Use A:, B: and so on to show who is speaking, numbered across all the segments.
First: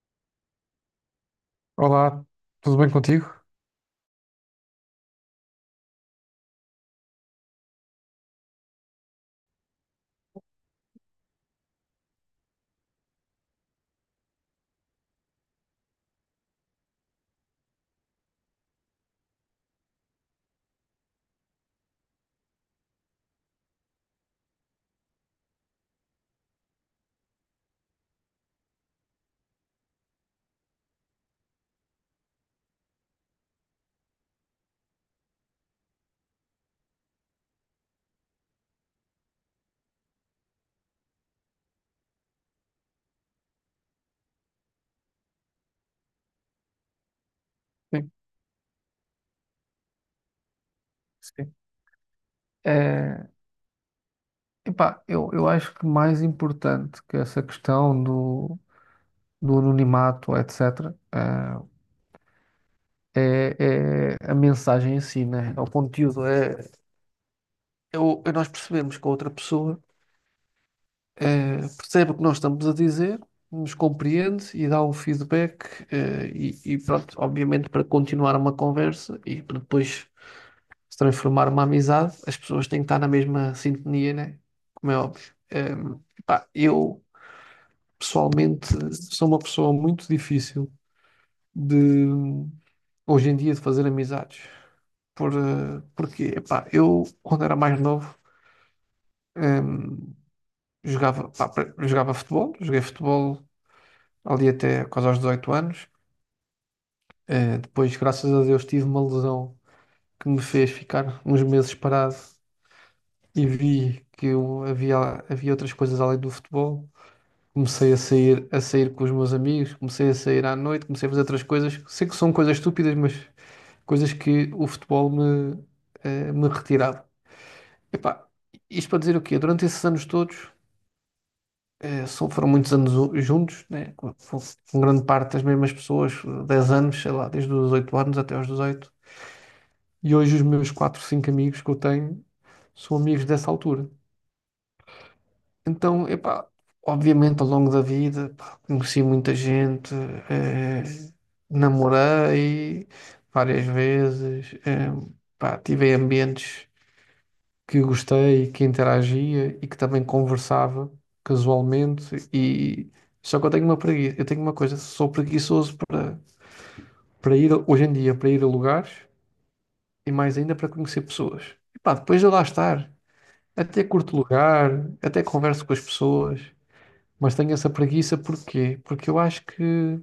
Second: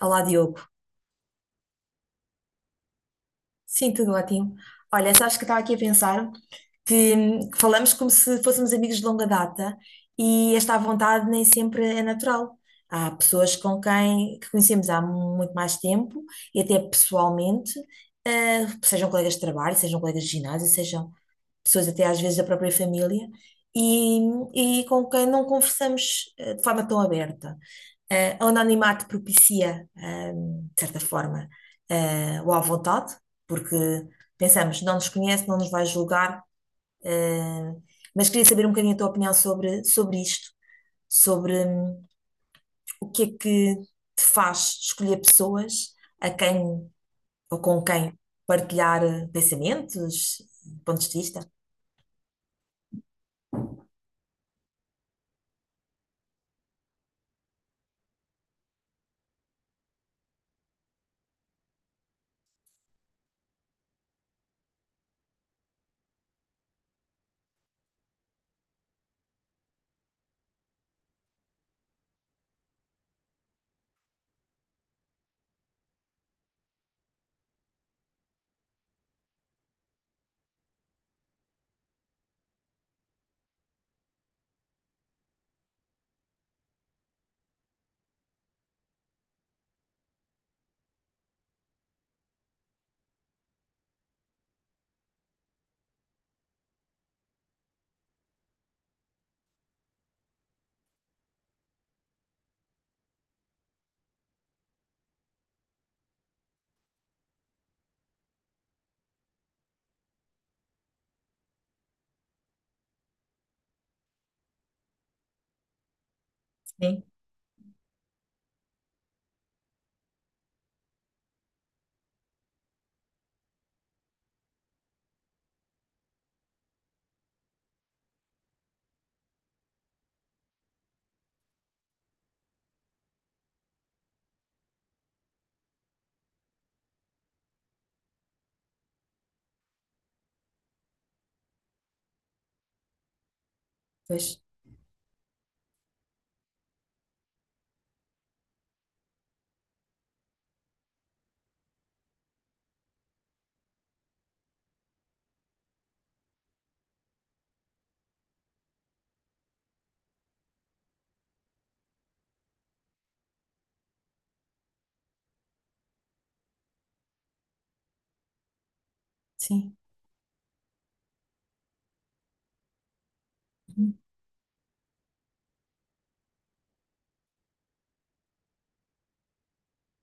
A: Olá, Diogo.
B: Olá, tudo bem contigo?
A: Sim, tudo ótimo. Olha, sabes que estava aqui a pensar que falamos como se fôssemos amigos de longa data e esta vontade nem sempre é natural. Há pessoas com quem que conhecemos há muito mais tempo e até pessoalmente, sejam colegas de trabalho, sejam colegas de ginásio, sejam. Pessoas até às vezes da própria família, e, e com quem não conversamos de forma tão aberta. O anonimato propicia, de certa forma, o à vontade, porque pensamos, não nos conhece, não nos vai julgar, eh, mas queria saber um bocadinho a tua opinião sobre isto, sobre o que é que te faz escolher pessoas a quem ou com
B: Sim,
A: quem partilhar pensamentos, pontos de vista.
B: sim. É, epá, eu acho que mais importante que essa questão do anonimato, etc., é a mensagem em si, né? É o conteúdo. É nós percebemos que a outra pessoa percebe o que nós estamos a dizer, nos compreende e dá um feedback, e pronto, obviamente para continuar uma conversa e para depois se transformar uma amizade, as pessoas têm que estar na mesma sintonia, né? Como é óbvio. Pá, eu, pessoalmente, sou uma pessoa muito difícil de, hoje em dia, de fazer amizades. Porque, epá, eu, quando era mais novo, ehm, jogava, pá, jogava futebol, joguei futebol ali até quase aos 18 anos. Depois, graças a Deus, tive uma lesão que me fez ficar uns meses parado e vi que eu havia outras coisas além do futebol.
A: Sim,
B: Comecei a sair com os meus amigos, comecei a sair à noite, comecei a fazer outras coisas. Sei que são coisas estúpidas, mas coisas que o futebol me retirava. Epá, isto para dizer o quê? Durante esses anos todos, só foram muitos anos juntos, né? Com grande parte das mesmas pessoas, 10 anos, sei lá, desde os 8 anos até aos 18. E hoje os meus 4 5 amigos que eu tenho são amigos dessa altura.
A: pois,
B: Então, epá, obviamente ao longo da vida, pá, conheci muita gente, eh, namorei várias vezes, pá, tive ambientes que gostei, que interagia e que também conversava casualmente, e só que eu tenho uma preguiça, eu tenho uma coisa, sou preguiçoso para ir hoje em dia para ir a lugares
A: sim.
B: e mais ainda para conhecer pessoas. E pá, depois de lá estar, até curto lugar, até converso com as pessoas. Mas tenho essa preguiça porquê? Porque eu acho que,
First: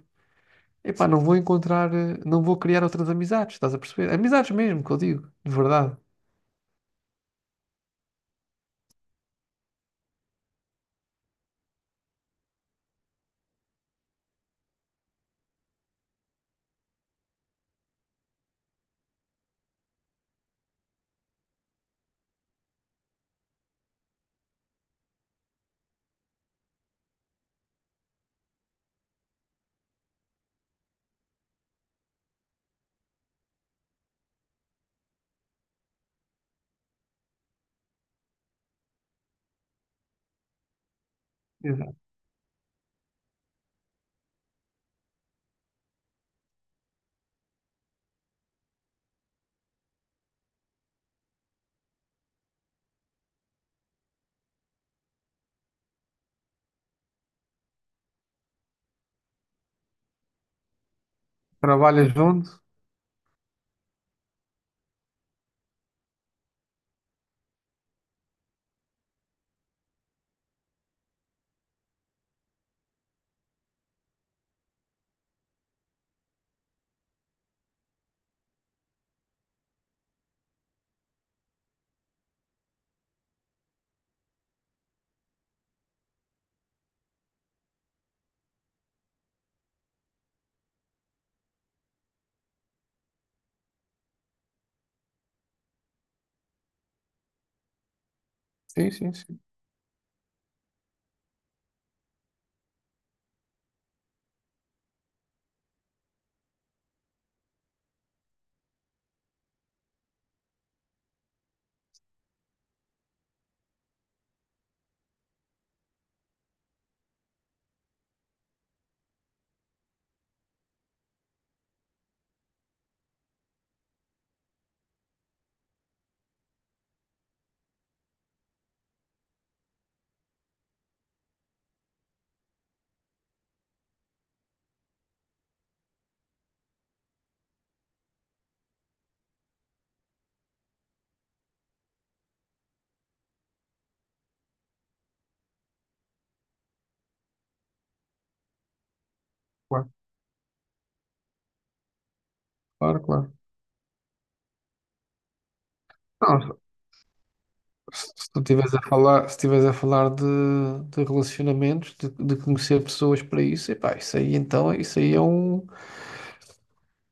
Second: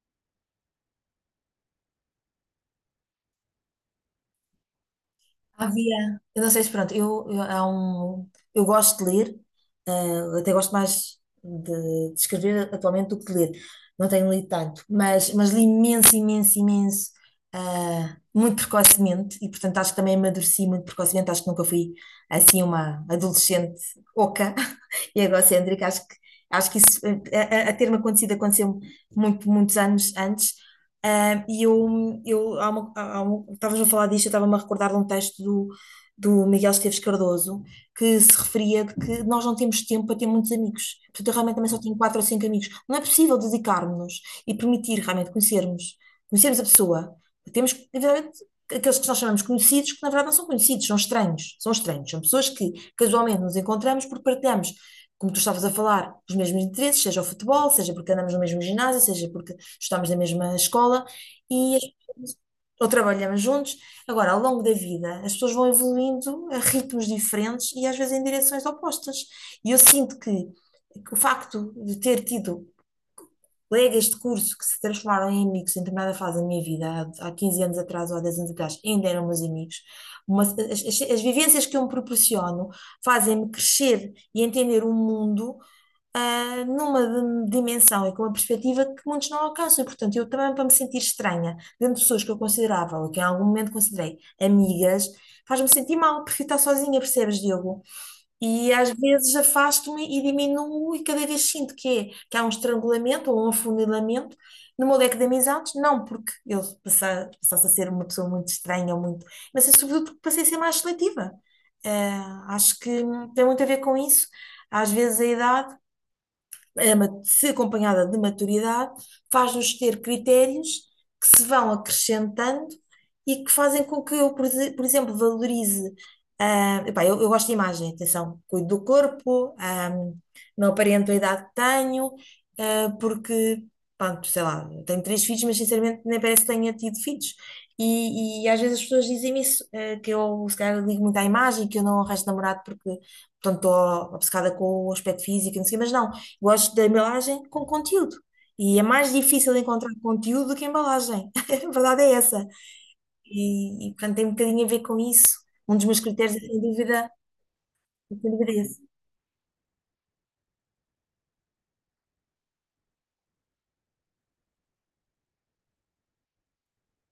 B: epá, não vou encontrar, não vou criar outras amizades, estás a perceber? Amizades mesmo, que eu digo, de verdade.
A: Havia, eu não sei se pronto, há um, eu gosto de ler, até gosto mais de escrever atualmente do que de ler, não tenho lido tanto, mas li imenso, imenso, imenso, muito precocemente, e portanto acho que também amadureci muito precocemente, acho que nunca fui assim uma adolescente oca e egocêntrica, acho que isso, a ter-me acontecido, aconteceu muito, muitos anos antes. E eu há estavas a falar disto, eu estava-me a recordar de um texto do Miguel Esteves Cardoso que se referia de que nós não temos tempo para ter muitos amigos. Portanto, eu realmente também só tenho
B: Exato.
A: quatro ou cinco amigos. Não é possível dedicarmos-nos e permitir realmente conhecermos, conhecermos a pessoa. Temos, evidentemente, aqueles que nós chamamos conhecidos, que na verdade não são conhecidos, são estranhos. São estranhos, são pessoas que casualmente nos encontramos porque partilhamos. Como tu estavas a falar, os mesmos interesses, seja o futebol, seja porque andamos no mesmo ginásio, seja porque estudámos na mesma escola e as
B: Trabalhas
A: pessoas-
B: junto?
A: ou trabalhamos juntos. Agora, ao longo da vida, as pessoas vão evoluindo a ritmos diferentes e às vezes em direções opostas. E eu sinto que o facto de ter tido colegas de curso que se transformaram em amigos em determinada fase da minha vida, há 15 anos atrás ou há 10 anos atrás, ainda eram meus amigos. Uma- as vivências que eu me proporciono fazem-me crescer e entender o mundo numa dimensão e com uma perspectiva que muitos não alcançam. E, portanto, eu também, para me sentir estranha, dentro de pessoas que eu considerava, ou que em algum momento considerei amigas, faz-me sentir mal, prefiro estar sozinha, percebes, Diogo? E
B: Sim,
A: às
B: sim,
A: vezes
B: sim.
A: afasto-me e diminuo, e cada vez sinto que há um estrangulamento ou um afunilamento no meu leque de amizades, não porque eu passasse a ser uma pessoa muito estranha, ou muito, mas é sobretudo porque passei a ser mais seletiva. Acho que tem muito a ver com isso. Às vezes a idade se acompanhada de maturidade, faz-nos ter critérios que se vão acrescentando e que fazem com que eu, por exemplo, valorize. Eu gosto de imagem, atenção, cuido do corpo, não aparento a idade que tenho, porque, pronto, sei lá, tenho três filhos, mas sinceramente nem parece que tenha tido filhos. E às vezes as pessoas dizem-me isso, que eu se calhar ligo muito à imagem, que eu não arranjo namorado porque portanto, estou obcecada com o aspecto físico, e não sei, mas não. Gosto da embalagem com conteúdo. E é mais difícil encontrar
B: Claro,
A: conteúdo do que embalagem. A verdade é essa.
B: claro, claro.
A: E portanto, tem um bocadinho a ver com isso. Um dos meus critérios é,
B: Não,
A: sem dúvida,
B: se, se tu
A: é
B: estiveres
A: esse.
B: a falar, se estiveres a falar de relacionamentos, de conhecer pessoas para isso, epá, isso aí então,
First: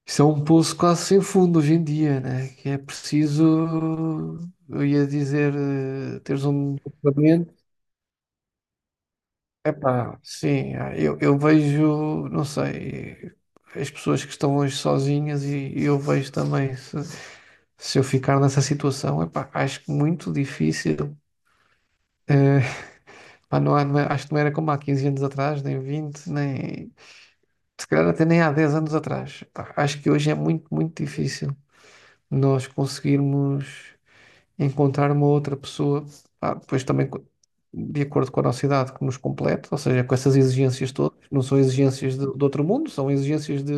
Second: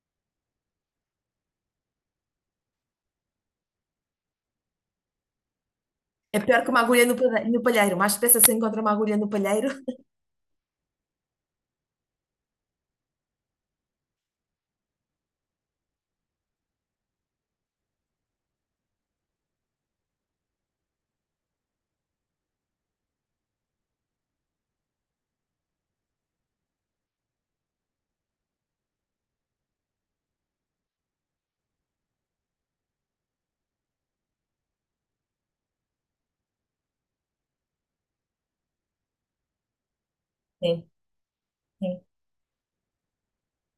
B: isso é um poço quase sem fundo hoje em dia, né? Que é preciso, eu ia dizer,
A: É
B: teres
A: pior que
B: um.
A: uma agulha no palheiro. Mais depressa se encontra uma agulha no palheiro.
B: Epá, sim, ah, eu vejo, não sei, as pessoas que estão hoje sozinhas e eu vejo também, se eu ficar nessa situação, epá, acho que muito difícil. Eh, Pá, acho que não era como há 15 anos atrás, nem 20, nem se calhar até nem há 10 anos atrás. Pá, acho que hoje é muito, muito difícil nós conseguirmos encontrar uma outra pessoa, pá, depois também de acordo com a nossa idade, que nos complete, ou seja, com essas
A: Sim,
B: exigências todas, não são
A: sim.
B: exigências de outro mundo, são exigências de,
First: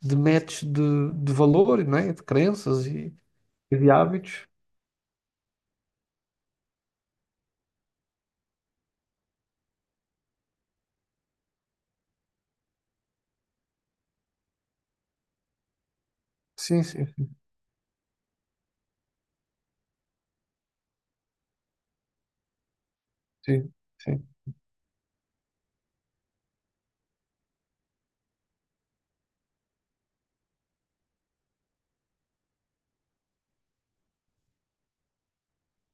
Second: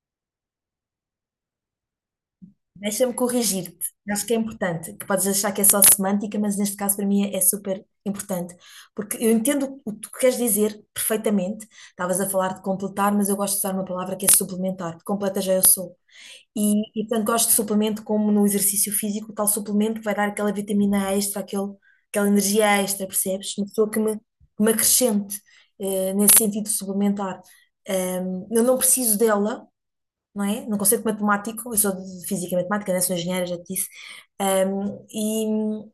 B: de match de valor, não é? De crenças
A: Deixa-me
B: e,
A: corrigir-te.
B: e de
A: Acho que é
B: hábitos.
A: importante, que podes achar que é só semântica, mas neste caso para mim é super importante. Porque eu entendo o que tu queres dizer perfeitamente. Estavas a falar de completar, mas eu gosto de usar uma palavra que é suplementar. Completa já eu sou.
B: Sim,
A: E
B: sim,
A: tanto
B: sim,
A: gosto de suplemento como no exercício físico, tal suplemento que vai dar aquela vitamina extra, aquele, aquela energia extra, percebes? Uma
B: sim,
A: pessoa
B: sim.
A: que me acrescente nesse sentido suplementar. Eu não preciso dela, não é? Não conceito matemático, eu sou de física e matemática, né? Sou engenheira, já te disse. Um,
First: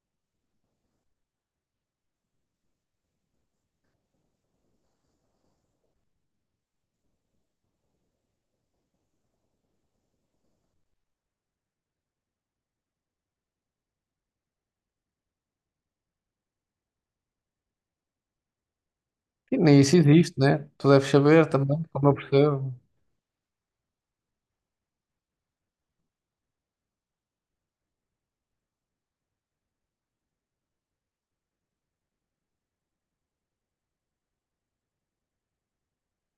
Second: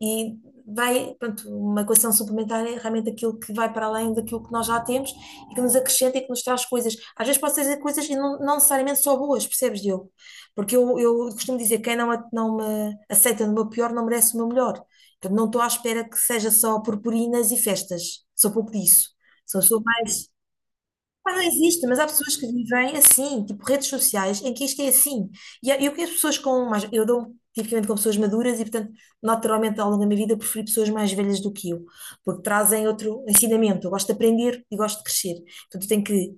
A: e vai, pronto, uma equação suplementar é realmente aquilo que vai para além daquilo que nós já temos e que nos acrescenta e que nos traz coisas. Às vezes pode ser coisas e não, não necessariamente só boas, percebes, Diogo? Porque eu costumo dizer que quem não me aceita no meu pior não merece o meu melhor. Portanto, não estou à espera que seja só purpurinas e festas. Sou pouco disso.
B: E nem
A: Sou
B: isso
A: mais.
B: existe, né? Tu deves
A: Não
B: saber também,
A: existe, mas há
B: como eu
A: pessoas que
B: percebo.
A: vivem assim, tipo redes sociais, em que isto é assim. E há- eu conheço pessoas com mais. Eu dou tipicamente com pessoas maduras e, portanto, naturalmente, ao longo da minha vida, eu preferi pessoas mais velhas do que eu, porque trazem outro ensinamento. Eu gosto de aprender e gosto de crescer. Portanto, eu tenho que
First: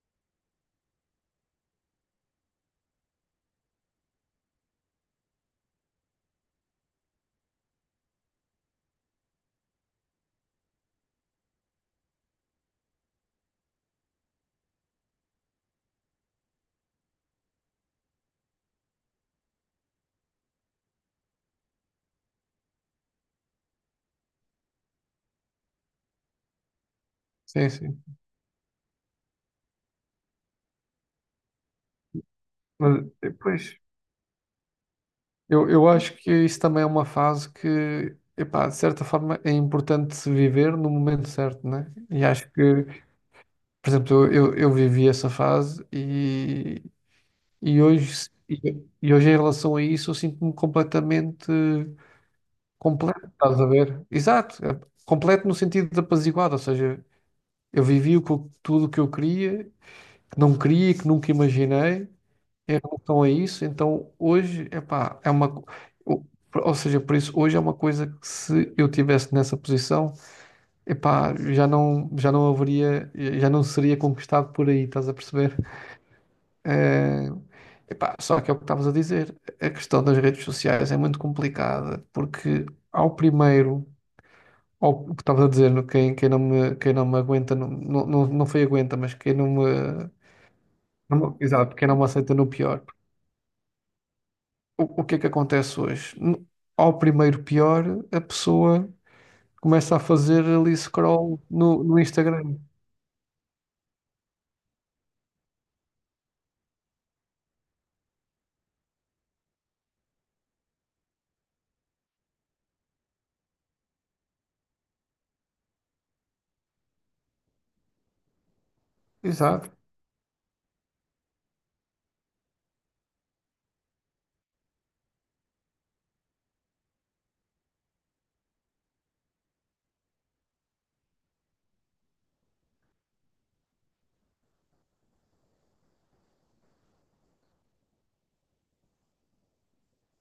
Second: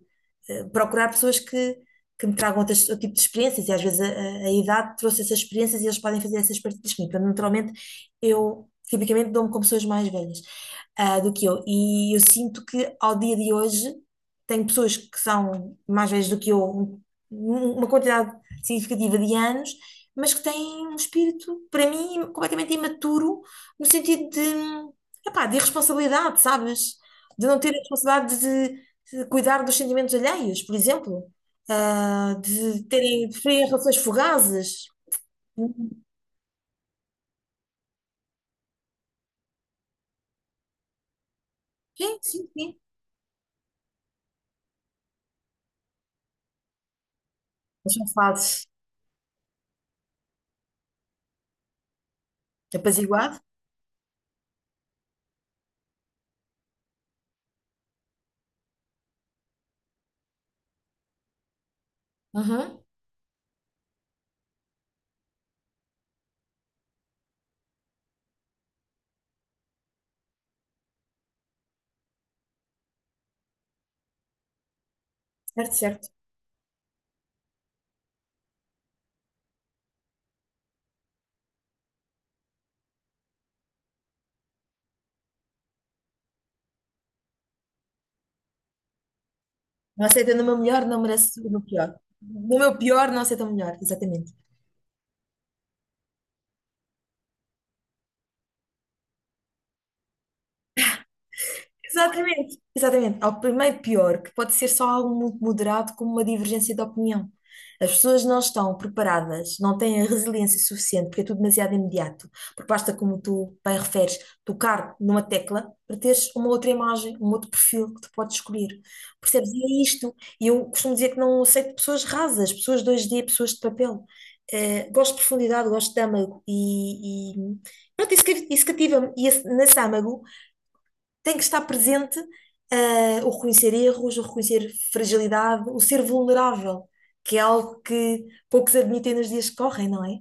A: procurar pessoas que me tragam outras- outro tipo de experiências. E às vezes a idade trouxe essas experiências e eles podem fazer essas partilhas comigo. Portanto, naturalmente, eu tipicamente dou-me com pessoas mais velhas do que eu. E eu sinto que ao dia de hoje tenho pessoas que são mais velhas do que eu, uma quantidade significativa de anos, mas que têm um espírito, para mim, completamente imaturo, no sentido de, epá, de irresponsabilidade, sabes? De não ter
B: Sim,
A: a
B: sim.
A: responsabilidade de cuidar dos sentimentos alheios, por exemplo.
B: Mas
A: De preferirem
B: depois,
A: relações fugazes.
B: eu acho que isso também é uma fase que, epá, de certa forma, é importante se viver no momento certo, né?
A: Sim,
B: E
A: sim,
B: acho que.
A: sim.
B: Por exemplo, eu vivi essa fase e
A: Mas são
B: hoje,
A: fases
B: e hoje em relação a isso eu sinto-me completamente completo,
A: apaziguado.
B: estás a ver? Exato, é completo no sentido de apaziguado, ou seja, eu vivi o que tudo o que eu queria, que não queria, que nunca imaginei
A: Uhum.
B: em relação a isso, então hoje, epá, o- ou seja, por isso, hoje é uma coisa que se eu tivesse nessa posição, epá, já não haveria, já não seria conquistado por aí, estás a perceber?
A: Certo, certo.
B: Eh, Epá, só que é o que estavas a dizer, a questão das redes sociais é muito complicada, porque ao primeiro, o que estavas a dizer, quem não me, quem não me aguenta, não, não, não foi aguenta, mas quem não
A: Não
B: me,
A: aceita no meu melhor, não merece no
B: exato, quem
A: pior.
B: não me aceita no
A: No meu
B: pior.
A: pior, não aceita o melhor, exatamente.
B: O que é que acontece hoje? Ao primeiro pior, a pessoa começa a fazer ali scroll no Instagram.
A: Exatamente, exatamente. Ao primeiro pior, que pode ser só algo muito moderado, como uma divergência de opinião. As pessoas não estão preparadas, não têm a resiliência suficiente, porque é tudo demasiado imediato. Porque basta, como tu bem referes, tocar numa tecla para teres uma outra imagem, um outro perfil que tu podes escolher. Percebes? E
B: Exato.
A: é isto. E eu costumo dizer que não aceito pessoas rasas, pessoas dois d pessoas de papel. Gosto de profundidade, gosto de âmago. E pronto, isso cativa-me. Nesse âmago tem que estar presente, o reconhecer erros, o reconhecer fragilidade, o ser vulnerável, que é algo que poucos admitem nos dias que correm, não é?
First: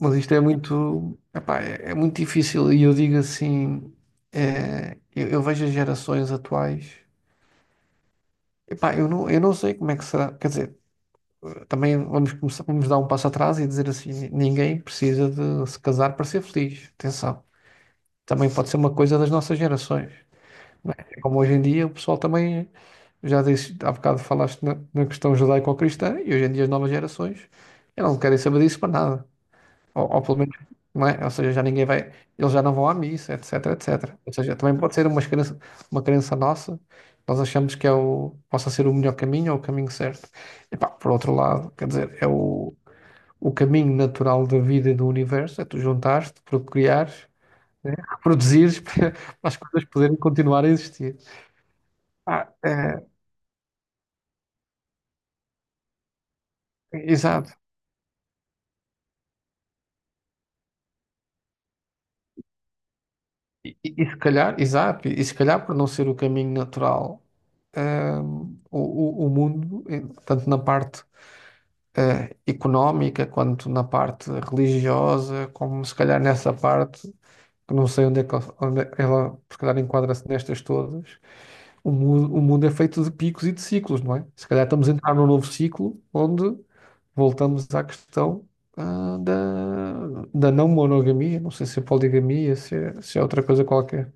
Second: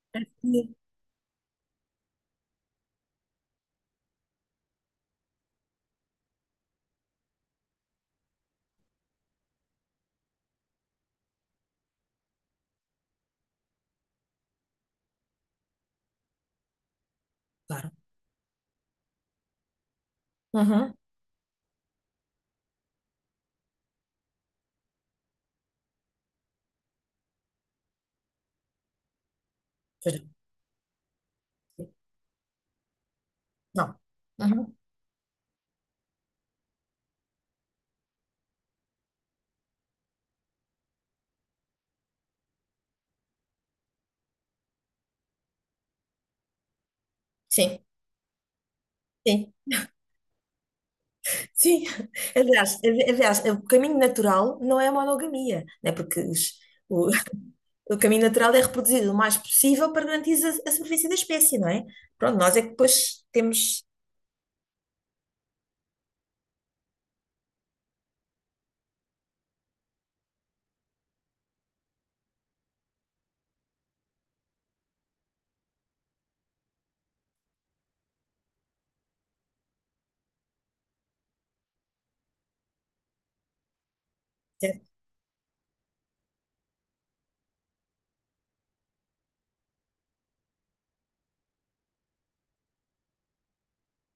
B: Mas isto é
A: Sim.
B: muito, epá, é muito difícil e eu digo assim, eu vejo as gerações atuais, epá, eu não sei como é que será, quer dizer, também vamos começar, vamos dar um passo atrás e dizer assim, ninguém precisa de se casar para ser feliz, atenção,
A: Claro.
B: também pode ser uma coisa das nossas gerações, não
A: Uhum.
B: é? É como hoje em dia o pessoal também, já disse, há bocado falaste na questão judaico-cristã e hoje em dia as novas gerações, elas não querem saber disso para nada. Ou,
A: Pois.
B: ou pelo menos, não é? Ou seja, já ninguém vai, eles já não vão à missa, etc,
A: Não.
B: etc. Ou
A: Não.
B: seja,
A: Uhum.
B: também pode ser uma crença nossa, nós achamos que possa ser o melhor caminho ou o caminho certo. E pá, por outro lado, quer dizer, é o caminho natural da vida e do universo, é tu juntares-te, procriares,
A: Sim,
B: né? Reproduzires para
A: sim.
B: as coisas poderem continuar a existir.
A: Sim,
B: Ah, é,
A: aliás, o caminho natural não é a monogamia, né? Porque o,
B: exato.
A: o caminho natural é reproduzido o mais possível para garantir a sobrevivência da espécie, não é? Pronto, nós é que depois
B: E,
A: temos,
B: e se calhar, exato, e se calhar por não ser o caminho natural, hum, o, o mundo, tanto na parte económica quanto na parte religiosa, como se calhar nessa parte, que não sei onde é que ela, ela, se calhar enquadra-se nestas todas, o mundo é feito de picos e de ciclos, não é? Se calhar estamos a entrar num novo ciclo onde voltamos à questão, da não monogamia, não sei se é poligamia, se é outra coisa qualquer.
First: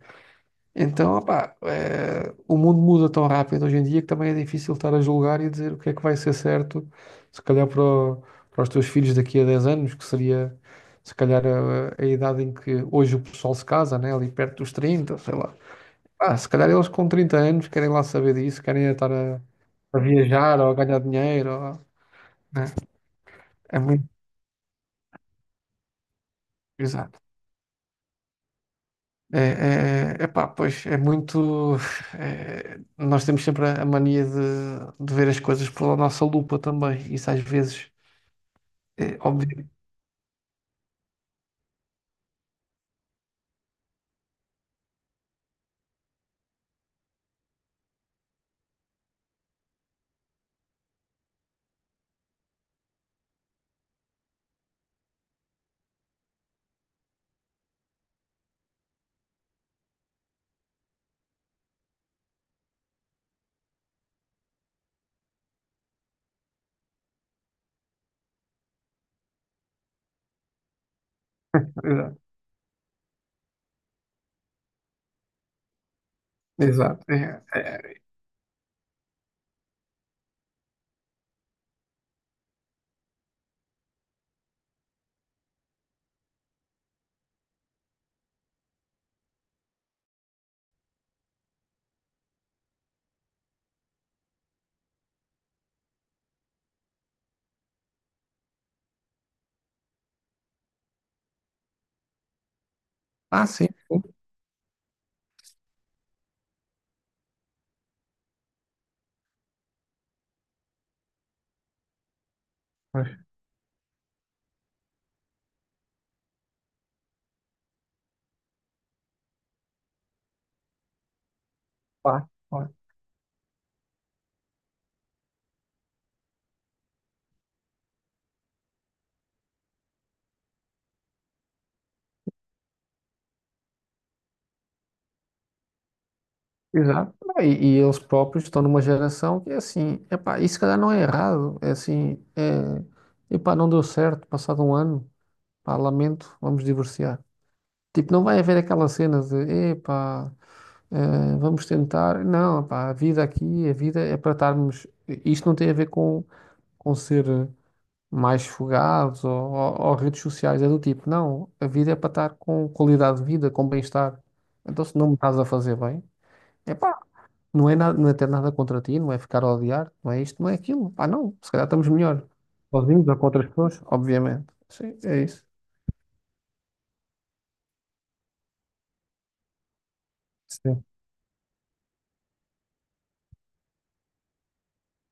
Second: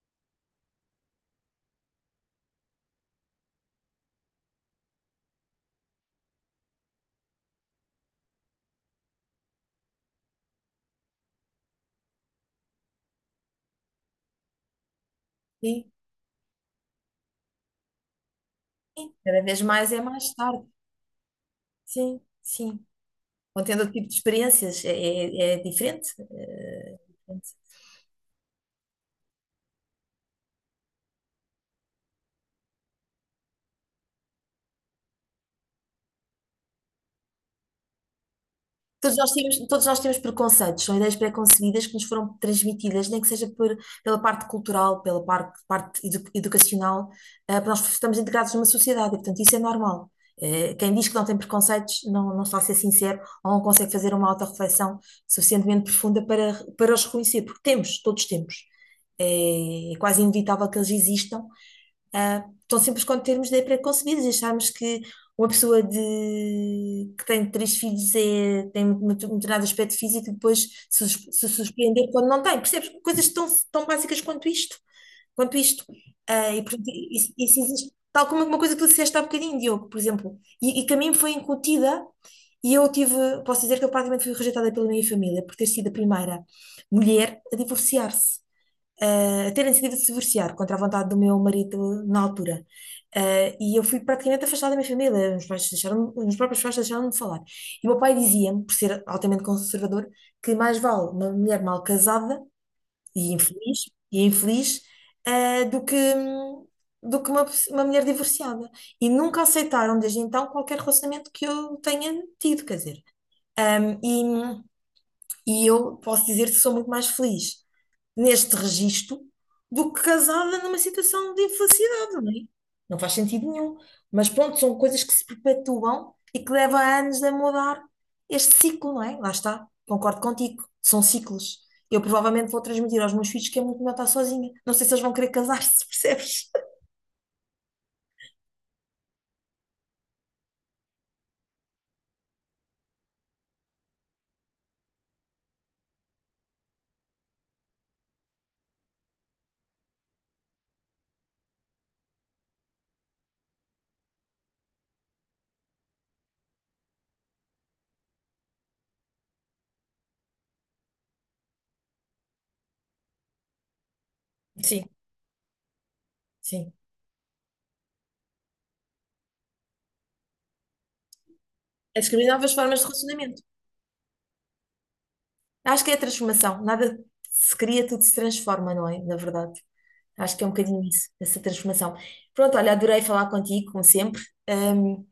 B: Então, opá, o mundo muda tão rápido hoje em dia que também é difícil estar a julgar e dizer o que é que vai ser certo, se calhar para os teus filhos daqui a 10 anos, que seria se calhar a idade em que hoje o pessoal se casa, né? Ali perto dos 30, sei lá.
A: sim,
B: Ah, se calhar eles com 30 anos querem lá saber disso, querem estar a,
A: cada vez mais
B: a
A: é mais
B: viajar
A: tarde,
B: ou a ganhar dinheiro,
A: sim,
B: né?
A: sim. Vão
B: É
A: tendo outro tipo
B: muito.
A: de experiências, é diferente.
B: Exato.
A: Diferente.
B: É, epá, pois é muito. Nós temos sempre a mania de ver as coisas pela nossa lupa também. Isso às vezes é óbvio.
A: Todos nós temos preconceitos, são ideias pré-concebidas que nos foram transmitidas, nem que seja pela parte cultural, pela parte educacional, porque nós estamos integrados numa sociedade, e, portanto isso é normal. Quem diz que não tem preconceitos não está a ser sincero ou não consegue fazer uma autorreflexão suficientemente profunda para os reconhecer, porque temos, todos temos. É quase inevitável que eles existam, tão simples quanto termos de pré-concebidos, e acharmos que uma pessoa que tem três filhos é, tem um determinado aspecto físico e depois se surpreender
B: Exato.
A: quando não tem. Percebes? Coisas tão, tão básicas quanto isto. Quanto isto. E, portanto,
B: Exato.
A: isso,
B: É,
A: isso existe.
B: é.
A: Tal como uma coisa que tu disseste há bocadinho, Diogo, por exemplo, e que a mim foi incutida, e eu tive, posso dizer que eu praticamente fui rejeitada pela minha família por ter sido a primeira mulher a divorciar-se a terem decidido se divorciar contra a vontade do meu marido na altura. E eu fui praticamente afastada da minha família, os meus próprios pais deixaram de falar. E o meu pai dizia-me, por ser altamente conservador, que mais vale uma mulher mal casada e
B: Ah, sim,
A: infeliz,
B: sim.
A: e infeliz, do do que uma, uma mulher divorciada. E nunca aceitaram desde então qualquer relacionamento que eu tenha tido, quer dizer.
B: Pois,
A: Ah, e, e eu posso dizer que sou muito mais feliz neste registro do que casada numa situação de infelicidade,
B: pá,
A: não é?
B: pá.
A: Não faz sentido nenhum. Mas pronto, são coisas que se perpetuam e que levam anos a mudar este ciclo, não é? Lá está, concordo contigo, são ciclos. Eu provavelmente vou transmitir aos meus filhos que é muito melhor estar sozinha. Não sei se eles vão querer casar-se, percebes?
B: Exato. Ah, E eles próprios estão numa geração que é assim, epá, isso se calhar não é errado. É assim, epá, não deu certo, passado um ano, pá, lamento, vamos divorciar. Tipo, não vai haver aquela cena de, epá. Ah, vamos tentar. Não, pá, a vida aqui, a vida é para estarmos. Isto não tem a ver com ser mais fogados ou redes sociais, é do tipo, não, a vida é para estar com qualidade de vida, com bem-estar.
A: Sim,
B: Então, se não me estás a fazer bem,
A: sim.
B: é pá, não é nada, não é ter nada contra ti, não é ficar a odiar, não é isto, não é aquilo. Pá, não, se calhar estamos
A: É
B: melhor.
A: descobrir novas formas de
B: Sozinhos ou com
A: relacionamento.
B: outras pessoas? Obviamente. Sim, é isso.
A: Acho que é a transformação. Nada se cria, tudo se transforma, não é? Na verdade. Acho que é um bocadinho
B: Sim.
A: isso, essa transformação. Pronto, olha, adorei falar contigo, como sempre. Ahm,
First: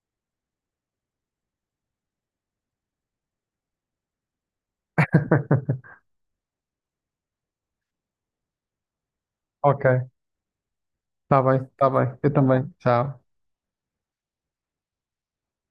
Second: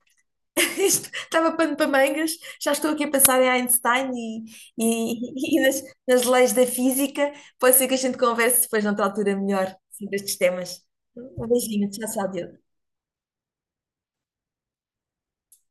A: isto estava pano para mangas, já estou aqui a pensar em Einstein e e nas, nas leis da física. Pode ser que a gente converse depois, noutra altura, melhor
B: Ok.
A: sobre estes temas.
B: Está
A: Um
B: bem,
A: beijinho,
B: está
A: tchau,
B: bem.
A: tchau,
B: Eu também.
A: Diogo.
B: Tchau.